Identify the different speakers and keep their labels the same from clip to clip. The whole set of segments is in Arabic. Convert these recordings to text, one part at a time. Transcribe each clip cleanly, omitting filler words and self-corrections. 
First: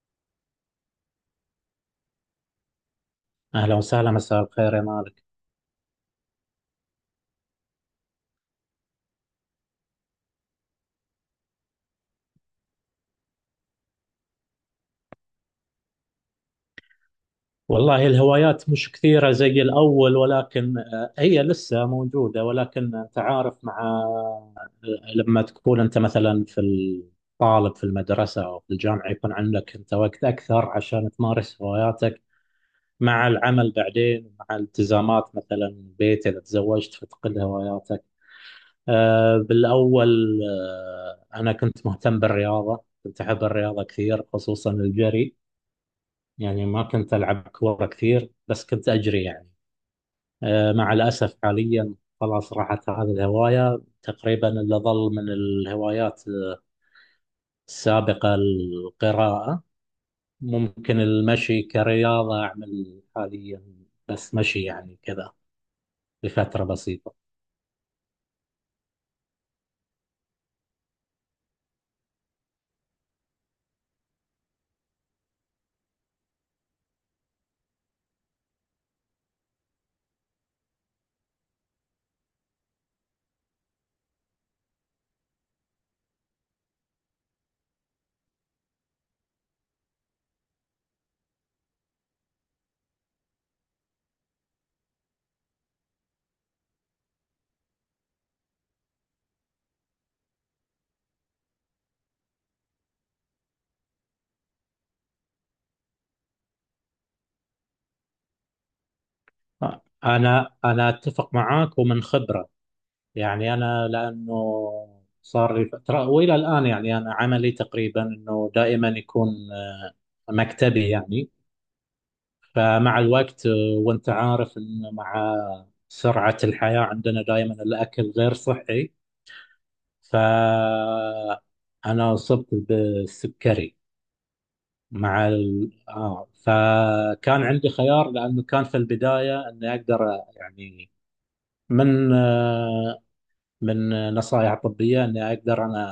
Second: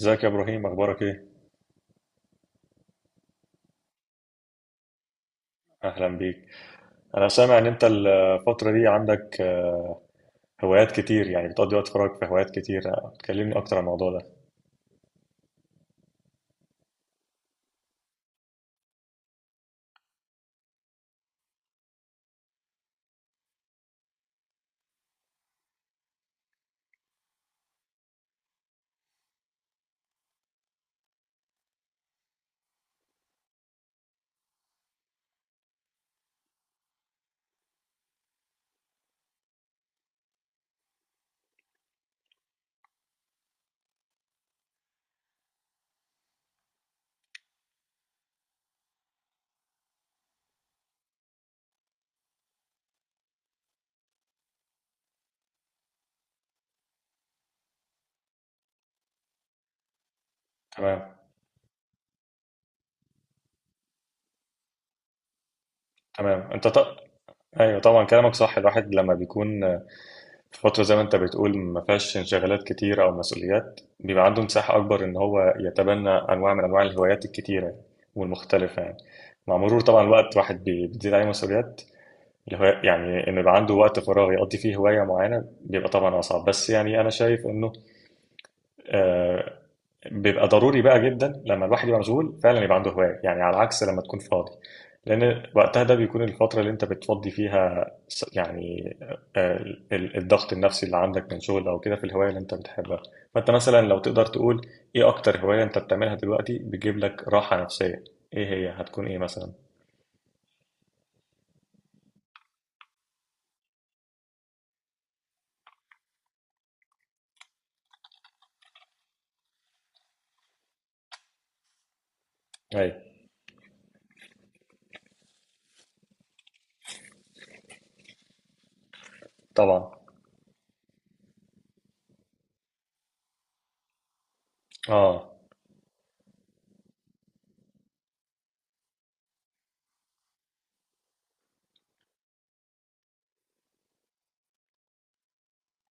Speaker 1: ازيك يا ابراهيم، اخبارك ايه؟
Speaker 2: أهلا وسهلا، مساء الخير يا مالك.
Speaker 1: اهلا بيك. انا سامع ان انت الفتره دي عندك هوايات كتير، يعني بتقضي وقت فراغك في هوايات كتير. تكلمني اكتر عن الموضوع ده.
Speaker 2: والله الهوايات مش كثيرة زي الأول، ولكن هي لسه موجودة. ولكن أنت عارف، مع لما تكون أنت مثلا في الطالب في المدرسة أو في الجامعة يكون عندك أنت وقت أكثر عشان تمارس هواياتك مع العمل، بعدين مع التزامات مثلا البيت إذا تزوجت فتقل هواياتك. بالأول أنا كنت مهتم بالرياضة، كنت أحب الرياضة كثير، خصوصا الجري. يعني ما كنت ألعب كورة كثير بس كنت أجري يعني. مع الأسف حاليا خلاص راحت هذه الهواية تقريبا. اللي ظل من الهوايات السابقة القراءة، ممكن
Speaker 1: تمام
Speaker 2: المشي كرياضة أعمل حاليا بس مشي يعني كذا
Speaker 1: تمام.
Speaker 2: لفترة بسيطة.
Speaker 1: ايوه طبعا، كلامك صح. الواحد لما بيكون في فتره زي ما انت بتقول، ما فيهاش انشغالات كتير او مسؤوليات، بيبقى عنده مساحه اكبر ان هو يتبنى انواع من انواع الهوايات الكتيره والمختلفه يعني. مع مرور طبعا الوقت، الواحد بتزيد عليه مسؤوليات الهواية، يعني إنه يبقى عنده وقت فراغ يقضي فيه هواية معينة بيبقى طبعا أصعب. بس يعني أنا شايف إنه آه، بيبقى ضروري بقى جدا لما الواحد يبقى مشغول فعلا يبقى عنده هواية، يعني على عكس لما تكون فاضي. لأن وقتها ده بيكون الفترة اللي أنت بتفضي فيها يعني الضغط النفسي اللي عندك من شغل أو كده في الهواية اللي أنت بتحبها. فأنت مثلا لو تقدر تقول إيه أكتر هواية أنت بتعملها دلوقتي بتجيب لك راحة نفسية، إيه هي هتكون إيه مثلا؟
Speaker 2: أنا أتفق معاك ومن خبرة يعني. أنا لأنه صار لي فترة وإلى الآن يعني أنا عملي تقريبا أنه دائما يكون مكتبي يعني. فمع
Speaker 1: أيوة.
Speaker 2: الوقت وانت عارف ان مع سرعة الحياة عندنا دائما الاكل غير صحي،
Speaker 1: طبعا.
Speaker 2: فانا اصبت بالسكري. مع
Speaker 1: آه.
Speaker 2: ال... آه فكان عندي خيار لانه كان في البداية اني اقدر، يعني من من نصائح طبية اني اقدر انا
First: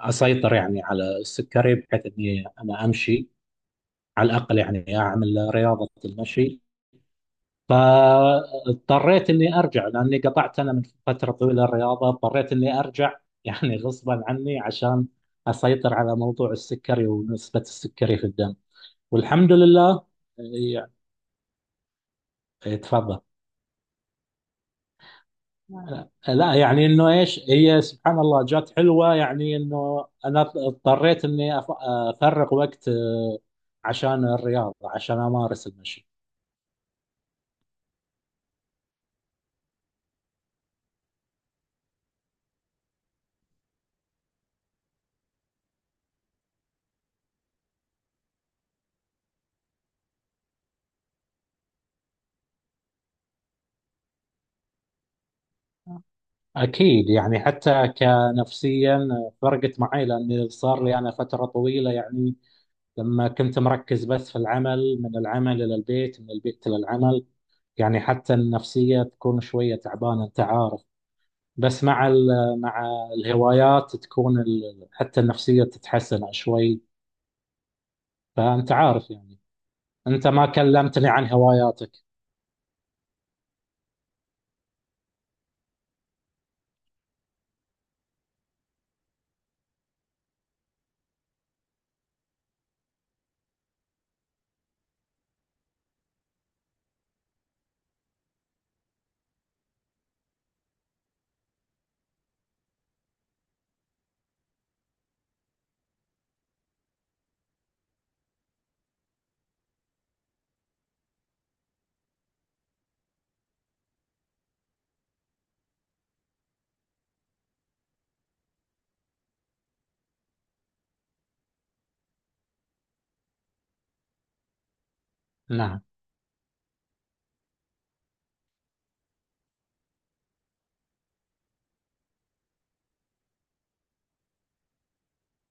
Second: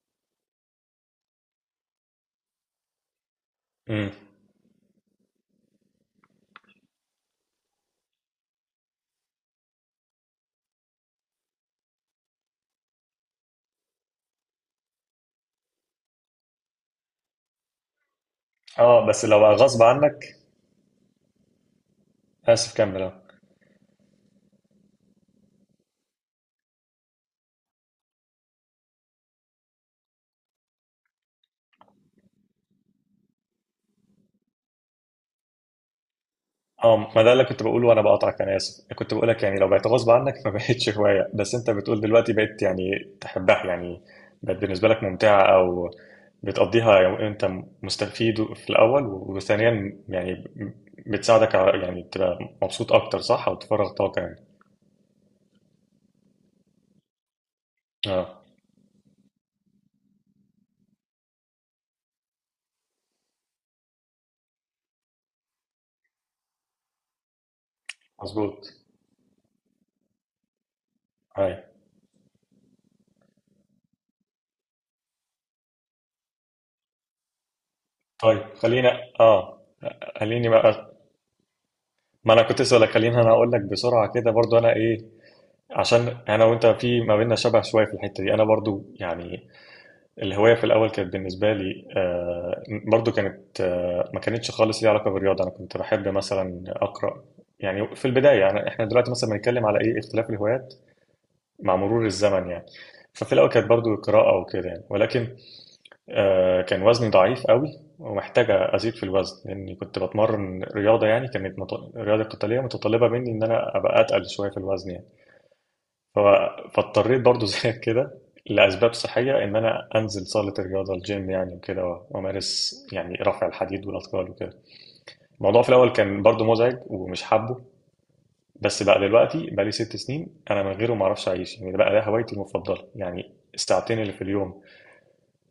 Speaker 2: اسيطر يعني على السكري بحيث اني امشي
Speaker 1: امم.
Speaker 2: على الاقل، يعني اعمل رياضة المشي. فاضطريت اني ارجع لاني قطعت انا من فتره طويله الرياضه، اضطريت اني ارجع يعني غصبا عني عشان اسيطر على موضوع السكري ونسبه السكري في الدم،
Speaker 1: اه، بس لو بقى
Speaker 2: والحمد
Speaker 1: غصب
Speaker 2: لله
Speaker 1: عنك.
Speaker 2: يعني.
Speaker 1: اسف، كمل. اه.
Speaker 2: تفضل. لا يعني انه ايش هي، سبحان الله جات حلوه، يعني انه انا اضطريت افرغ وقت عشان الرياضه عشان امارس المشي.
Speaker 1: اه، ما ده اللي كنت بقوله وانا بقاطعك، انا اسف. كنت بقولك يعني لو بقت غصب عنك ما بقتش هوايه، بس انت بتقول دلوقتي بقيت يعني تحبها يعني. بقت بالنسبه لك ممتعه، او بتقضيها يعني. انت مستفيد في الاول، وثانيا يعني بتساعدك على يعني تبقى مبسوط اكتر، صح؟ او تفرغ طاقه يعني.
Speaker 2: أكيد يعني، حتى
Speaker 1: اه،
Speaker 2: كنفسيا فرقت معي، لأن صار لي أنا فترة طويلة يعني لما كنت مركز بس في العمل، من العمل إلى البيت من البيت إلى العمل، يعني حتى
Speaker 1: مظبوط.
Speaker 2: النفسية تكون شوية تعبانة، أنت عارف.
Speaker 1: ايوه.
Speaker 2: بس مع الهوايات تكون حتى النفسية تتحسن شوي.
Speaker 1: طيب،
Speaker 2: فأنت
Speaker 1: خلينا.
Speaker 2: عارف يعني،
Speaker 1: اه
Speaker 2: أنت ما
Speaker 1: خليني بقى.
Speaker 2: كلمتني عن هواياتك.
Speaker 1: ما انا كنت اسالك، خليني انا اقول لك بسرعه كده برضو انا ايه، عشان انا وانت في ما بيننا شبه شويه في الحته دي. انا برضو يعني الهوايه في الاول كانت بالنسبه لي، برضو كانت، ما كانتش خالص ليها علاقه بالرياضه. انا كنت بحب مثلا اقرا يعني، في البدايه يعني. احنا دلوقتي مثلا بنتكلم على ايه؟ اختلاف الهوايات مع مرور الزمن يعني. ففي الاول كانت برضو القراءه وكده يعني، ولكن كان وزني ضعيف قوي ومحتاج ازيد في الوزن، لاني كنت بتمرن رياضه يعني. كانت رياضه قتاليه متطلبه مني ان انا ابقى اتقل شويه في الوزن يعني. فاضطريت برضو زيك كده لأسباب صحية، إن أنا أنزل صالة الرياضة الجيم يعني وكده، وأمارس يعني رفع الحديد والأثقال وكده. الموضوع في
Speaker 2: نعم،
Speaker 1: الأول كان برضو مزعج ومش حابه، بس بقى دلوقتي بقى لي ست سنين أنا من غيره ما أعرفش أعيش يعني. ده بقى ده هوايتي المفضلة يعني. الساعتين اللي في اليوم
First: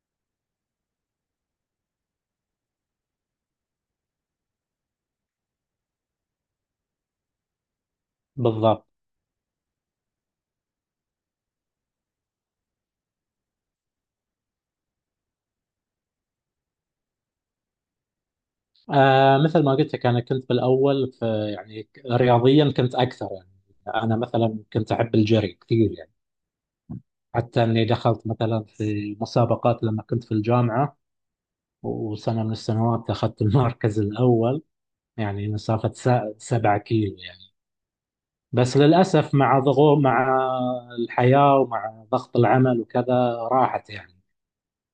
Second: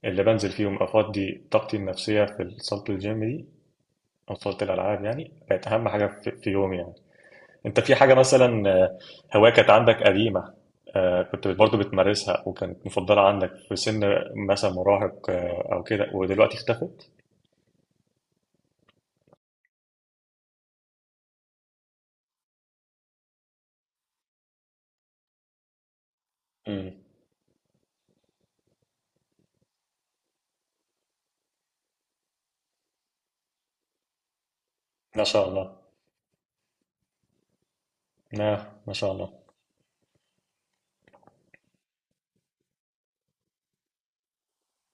Speaker 1: اللي بنزل فيهم أفضي طاقتي النفسية في صالة الجيم دي أو صالة الألعاب، يعني بقت أهم حاجة في في يومي يعني. انت في حاجة مثلا
Speaker 2: بالضبط.
Speaker 1: هواية كانت عندك قديمة، كنت برضه بتمارسها وكانت مفضلة عندك في سن مثلا مراهق او كده، ودلوقتي اختفت؟
Speaker 2: آه مثل ما قلت لك انا كنت بالاول في يعني، رياضيا كنت اكثر يعني. انا مثلا كنت احب الجري كثير يعني،
Speaker 1: امم.
Speaker 2: حتى اني دخلت مثلا في مسابقات لما كنت في الجامعه، وسنه من السنوات اخذت المركز الاول،
Speaker 1: ما شاء
Speaker 2: يعني
Speaker 1: الله.
Speaker 2: 7 كيلو يعني.
Speaker 1: آه،
Speaker 2: بس
Speaker 1: ما شاء الله.
Speaker 2: للاسف مع ضغوط مع الحياه ومع ضغط العمل وكذا راحت يعني،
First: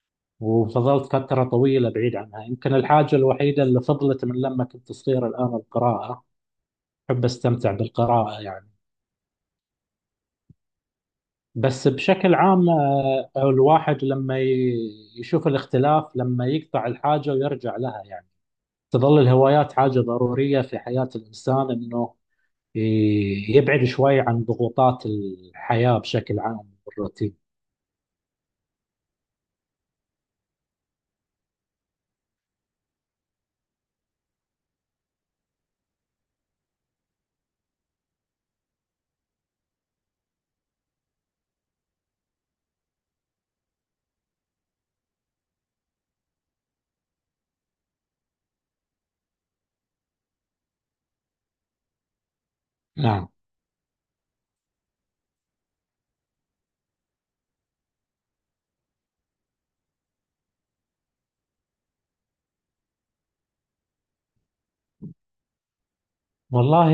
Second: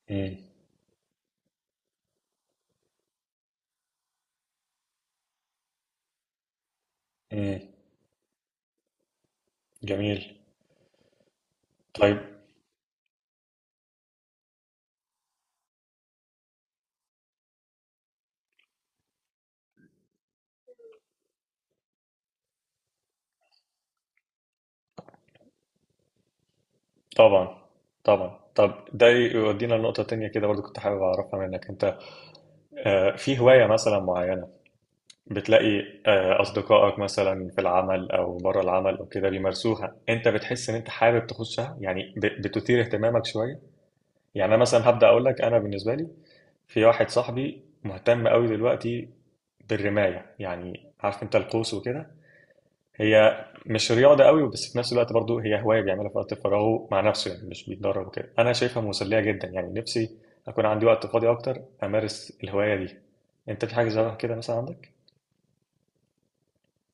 Speaker 1: امم.
Speaker 2: وفضلت فتره طويله بعيد عنها. يمكن الحاجه الوحيده اللي فضلت من لما كنت صغير الان القراءه، أحب
Speaker 1: امم.
Speaker 2: أستمتع بالقراءة يعني.
Speaker 1: جميل.
Speaker 2: بس
Speaker 1: طيب.
Speaker 2: بشكل عام الواحد لما يشوف الاختلاف لما يقطع الحاجة ويرجع لها يعني، تظل الهوايات حاجة ضرورية في حياة الإنسان، إنه يبعد شوي عن ضغوطات الحياة بشكل عام والروتين.
Speaker 1: طبعا. طبعا طب ده يودينا لنقطة تانية كده برضه، كنت حابب أعرفها منك أنت. في هواية مثلا معينة بتلاقي أصدقائك مثلا في العمل أو بره العمل أو كده بيمارسوها، أنت بتحس إن أنت حابب تخشها يعني، بتثير اهتمامك شوية؟ يعني أنا مثلا هبدأ أقول لك، أنا بالنسبة لي في واحد صاحبي مهتم قوي دلوقتي بالرماية، يعني عارف أنت القوس وكده.
Speaker 2: نعم،
Speaker 1: هي مش رياضة قوي بس في نفس الوقت برضو هي هواية بيعملها في وقت فراغه مع نفسه، يعني مش بيتدرب وكده. أنا شايفها مسلية جدا يعني، نفسي أكون عندي وقت فاضي أكتر أمارس الهواية دي. أنت في حاجة زي كده مثلا
Speaker 2: والله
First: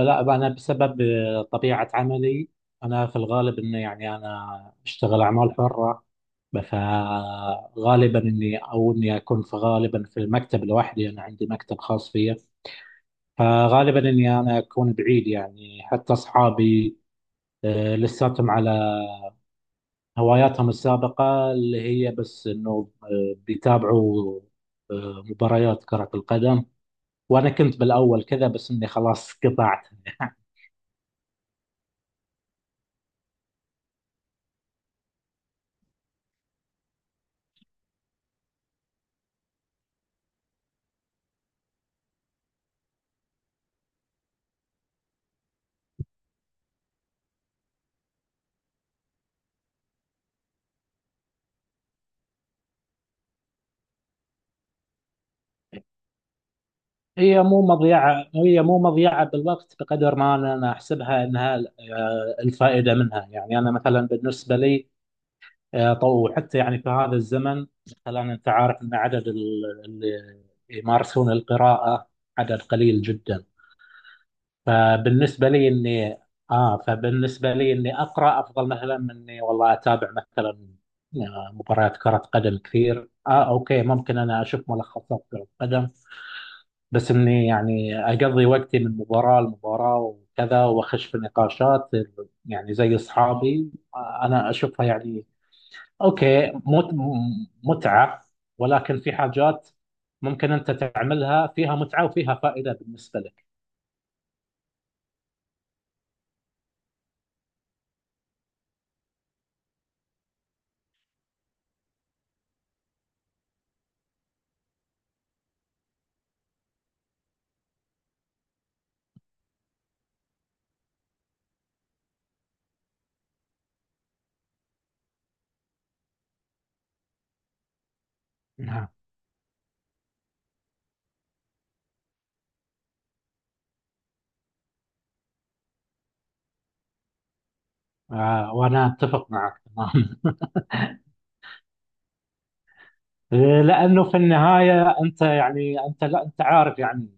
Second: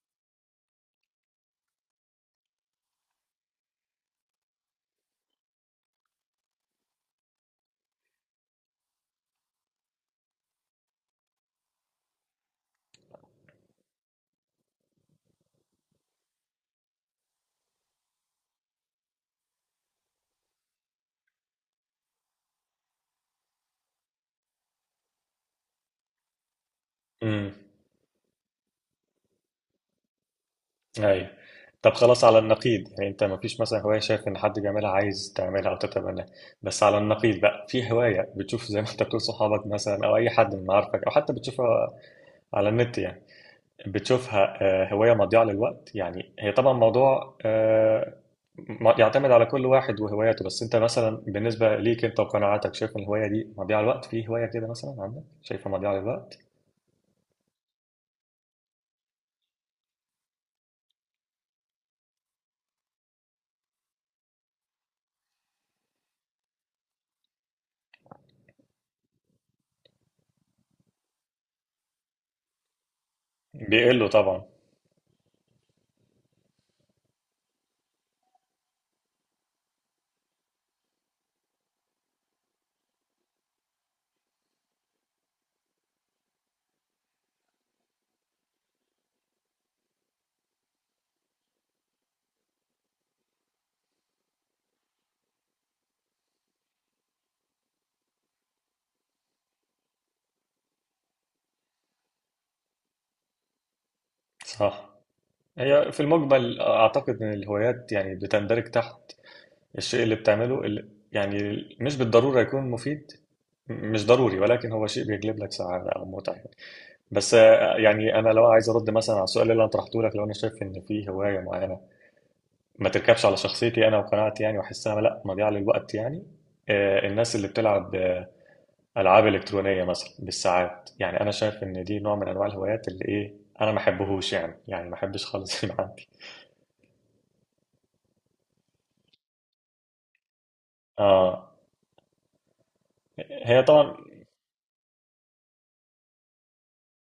Speaker 2: لا أنا بسبب طبيعة عملي، أنا في الغالب إنه يعني أنا أشتغل أعمال حرة. فغالبا اني اكون في غالبا في المكتب لوحدي، انا عندي مكتب خاص فيا. فغالبا اني اكون بعيد يعني، حتى اصحابي لساتهم على هواياتهم السابقة اللي هي بس انه بيتابعوا مباريات كرة القدم، وانا
Speaker 1: عندك؟
Speaker 2: كنت بالاول كذا بس اني خلاص قطعت.
Speaker 1: ايوه. طب خلاص، على النقيض يعني. انت ما فيش مثلا هوايه شايف ان حد بيعملها عايز تعملها او تتبناها، بس على النقيض بقى، في هوايه بتشوف زي ما انت بتقول صحابك مثلا او اي حد من معارفك، او حتى بتشوفها على النت يعني، بتشوفها هوايه مضيعه للوقت يعني؟ هي طبعا موضوع، يعتمد على كل واحد وهواياته، بس انت مثلا بالنسبه ليك انت وقناعاتك شايف ان الهوايه دي مضيعه للوقت؟ في هوايه كده مثلا عندك شايفها مضيعه للوقت؟
Speaker 2: هي مو مضيعة بالوقت بقدر ما أنا أحسبها أنها الفائدة منها يعني. أنا مثلا بالنسبة لي، وحتى يعني في هذا الزمن مثلا انت عارف ان عدد اللي يمارسون القراءة عدد قليل جدا.
Speaker 1: بيقلوا طبعا.
Speaker 2: فبالنسبة لي اني اه فبالنسبة لي اني اقرا افضل مثلا من اني والله اتابع مثلا مباريات كرة قدم كثير. اه اوكي، ممكن انا اشوف ملخصات كرة قدم بس اني يعني اقضي وقتي من مباراة لمباراة وكذا واخش في نقاشات يعني زي اصحابي. انا اشوفها يعني اوكي متعة، ولكن في حاجات ممكن انت تعملها فيها متعة وفيها فائدة بالنسبة لك.
Speaker 1: صح. هي في المجمل أعتقد إن الهوايات يعني بتندرج تحت الشيء اللي بتعمله، اللي يعني مش بالضرورة يكون مفيد، مش ضروري، ولكن هو شيء بيجلب لك سعادة أو متعة يعني. بس يعني أنا لو عايز أرد مثلا على السؤال اللي أنا طرحته لك، لو أنا شايف إن في هواية معينة ما تركبش على شخصيتي أنا وقناعتي يعني، وأحسها لأ، مضيعة للوقت يعني. الناس اللي بتلعب
Speaker 2: نعم.
Speaker 1: ألعاب إلكترونية مثلا بالساعات، يعني أنا شايف إن دي نوع من أنواع الهوايات اللي إيه، أنا ما أحبهوش يعني ما أحبش خالص يبقى عندي.
Speaker 2: آه وانا اتفق معك تمام.
Speaker 1: اه. هي طبعا.
Speaker 2: لانه في النهاية انت يعني، انت لا، انت عارف يعني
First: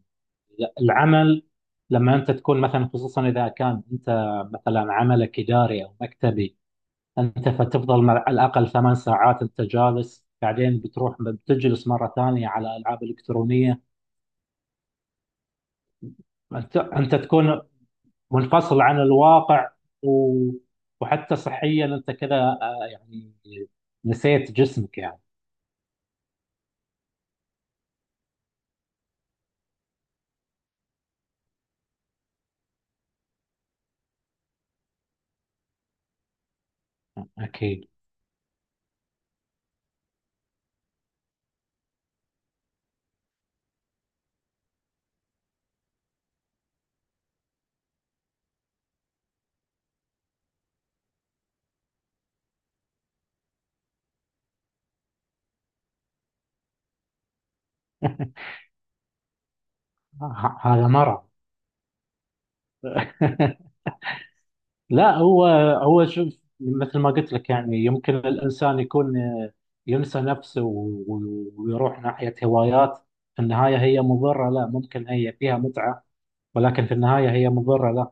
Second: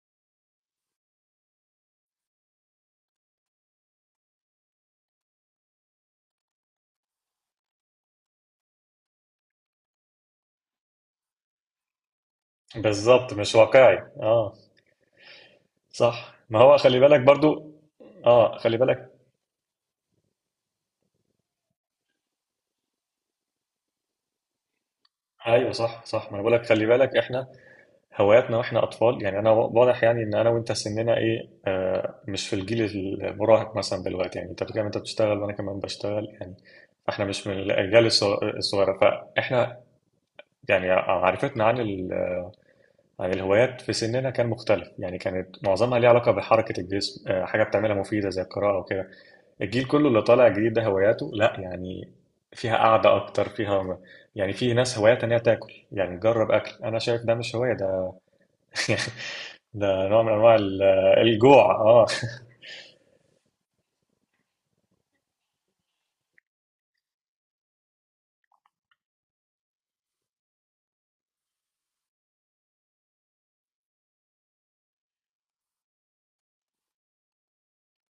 Speaker 2: العمل لما انت تكون مثلا، خصوصا اذا كان انت مثلا عملك اداري او مكتبي، انت فتفضل على الاقل 8 ساعات انت جالس، بعدين بتروح بتجلس مرة ثانية على العاب
Speaker 1: بالظبط، مش
Speaker 2: الكترونية.
Speaker 1: واقعي. اه، صح. ما
Speaker 2: انت
Speaker 1: هو خلي
Speaker 2: انت
Speaker 1: بالك
Speaker 2: تكون
Speaker 1: برضو. اه خلي
Speaker 2: منفصل عن
Speaker 1: بالك.
Speaker 2: الواقع و... وحتى صحيا انت كذا يعني نسيت جسمك يعني.
Speaker 1: ايوه، صح صح. ما انا بقول لك خلي بالك، احنا هواياتنا واحنا اطفال يعني، انا واضح يعني ان انا وانت سننا ايه، مش في الجيل المراهق مثلا دلوقتي يعني. انت بتتكلم، انت بتشتغل، وانا كمان بشتغل يعني. احنا مش من
Speaker 2: اكيد.
Speaker 1: الاجيال الصغيره، فاحنا يعني معرفتنا عن عن الهوايات في سننا كان مختلف يعني. كانت معظمها ليها علاقه بحركه الجسم، حاجه بتعملها مفيده زي القراءه وكده. الجيل كله اللي طالع جديد ده هواياته لا، يعني فيها قعدة أكتر، فيها يعني، في ناس هواياتها إن هي تاكل، يعني تجرب أكل. أنا شايف ده مش هواية ده. ده نوع من أنواع
Speaker 2: هذا مرض.
Speaker 1: الجوع. أه.
Speaker 2: لا، هو هو شوف مثل ما قلت لك، يعني يمكن الانسان يكون ينسى نفسه ويروح ناحية هوايات في النهاية هي مضرة. لا ممكن هي فيها متعة، ولكن في النهاية هي مضرة. لا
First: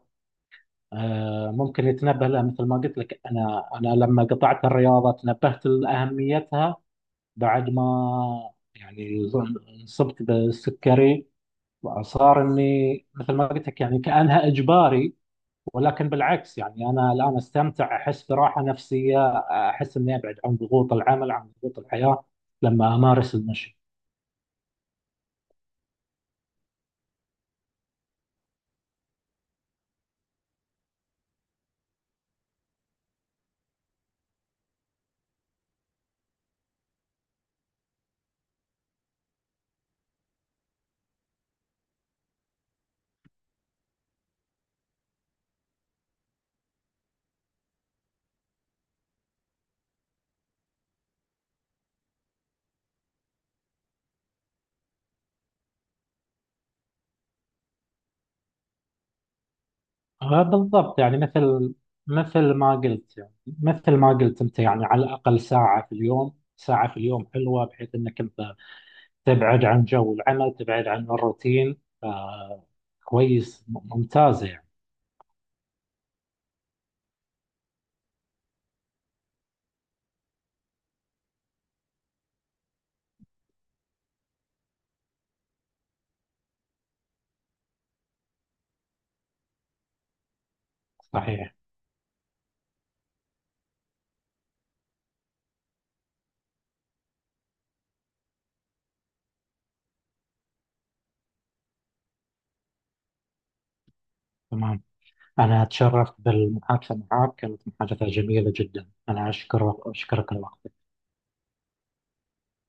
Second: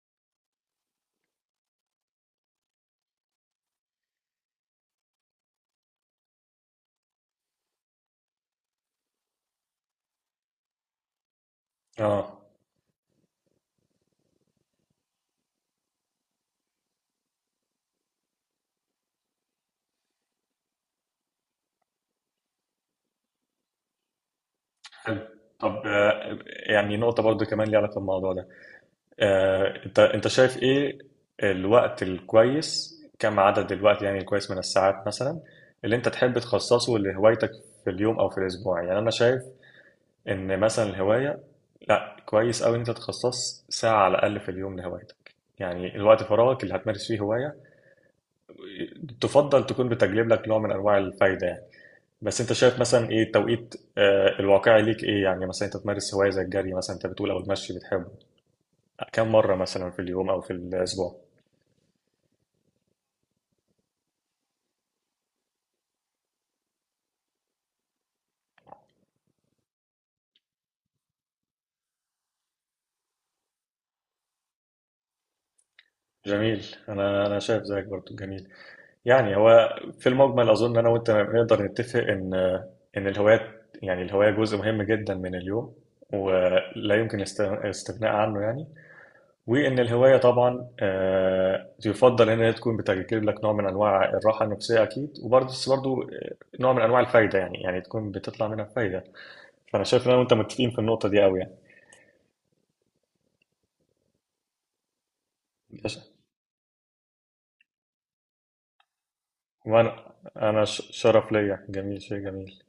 Speaker 2: ممكن يتنبه لها. مثل ما قلت لك، انا لما قطعت الرياضة تنبهت لأهميتها بعد ما يعني انصبت بالسكري.
Speaker 1: أه.
Speaker 2: صار اني مثل ما قلت لك يعني كانها اجباري، ولكن بالعكس يعني انا الان استمتع، احس براحه نفسيه، احس اني ابعد عن ضغوط العمل عن ضغوط الحياه لما امارس المشي.
Speaker 1: حلو. طب يعني نقطة برضو كمان ليها علاقة بالموضوع ده. أنت شايف إيه الوقت الكويس، كم عدد الوقت يعني الكويس من الساعات مثلا اللي أنت تحب تخصصه لهوايتك في اليوم أو في الأسبوع؟ يعني أنا شايف ان مثلا الهوايه، لا كويس قوي ان انت تخصص ساعه على الاقل في اليوم لهوايتك، يعني الوقت فراغك اللي هتمارس فيه هوايه تفضل تكون بتجلب لك نوع من انواع الفايده يعني. بس انت شايف مثلا ايه التوقيت الواقعي ليك ايه يعني؟ مثلا انت تمارس هوايه زي الجري مثلا انت بتقول، او المشي بتحبه، كم مره مثلا في اليوم او في
Speaker 2: بالضبط يعني،
Speaker 1: الاسبوع؟
Speaker 2: مثل ما قلت يعني مثل ما قلت انت يعني على الاقل ساعه في اليوم، ساعه في اليوم حلوه بحيث انك انت تبعد عن جو العمل تبعد عن الروتين. آه، كويس ممتازه.
Speaker 1: جميل. انا شايف زيك برضو، جميل يعني. هو في المجمل اظن انا وانت نقدر نتفق ان الهوايات، يعني الهوايه جزء مهم جدا من اليوم ولا يمكن الاستغناء عنه يعني. وان الهوايه طبعا
Speaker 2: صحيح،
Speaker 1: يفضل ان هي تكون بتجلب لك نوع من انواع الراحه النفسيه اكيد، وبرضه بس برضه نوع من انواع الفايده يعني، يعني تكون بتطلع منها فايده. فانا شايف ان انا وانت متفقين في النقطه دي قوي يعني.
Speaker 2: تمام. أنا أتشرف بالمحادثة معك، كانت محادثة جميلة جدا، أنا أشكرك
Speaker 1: وانا
Speaker 2: أشكرك الوقت.
Speaker 1: شرف ليا، جميل، شيء جميل.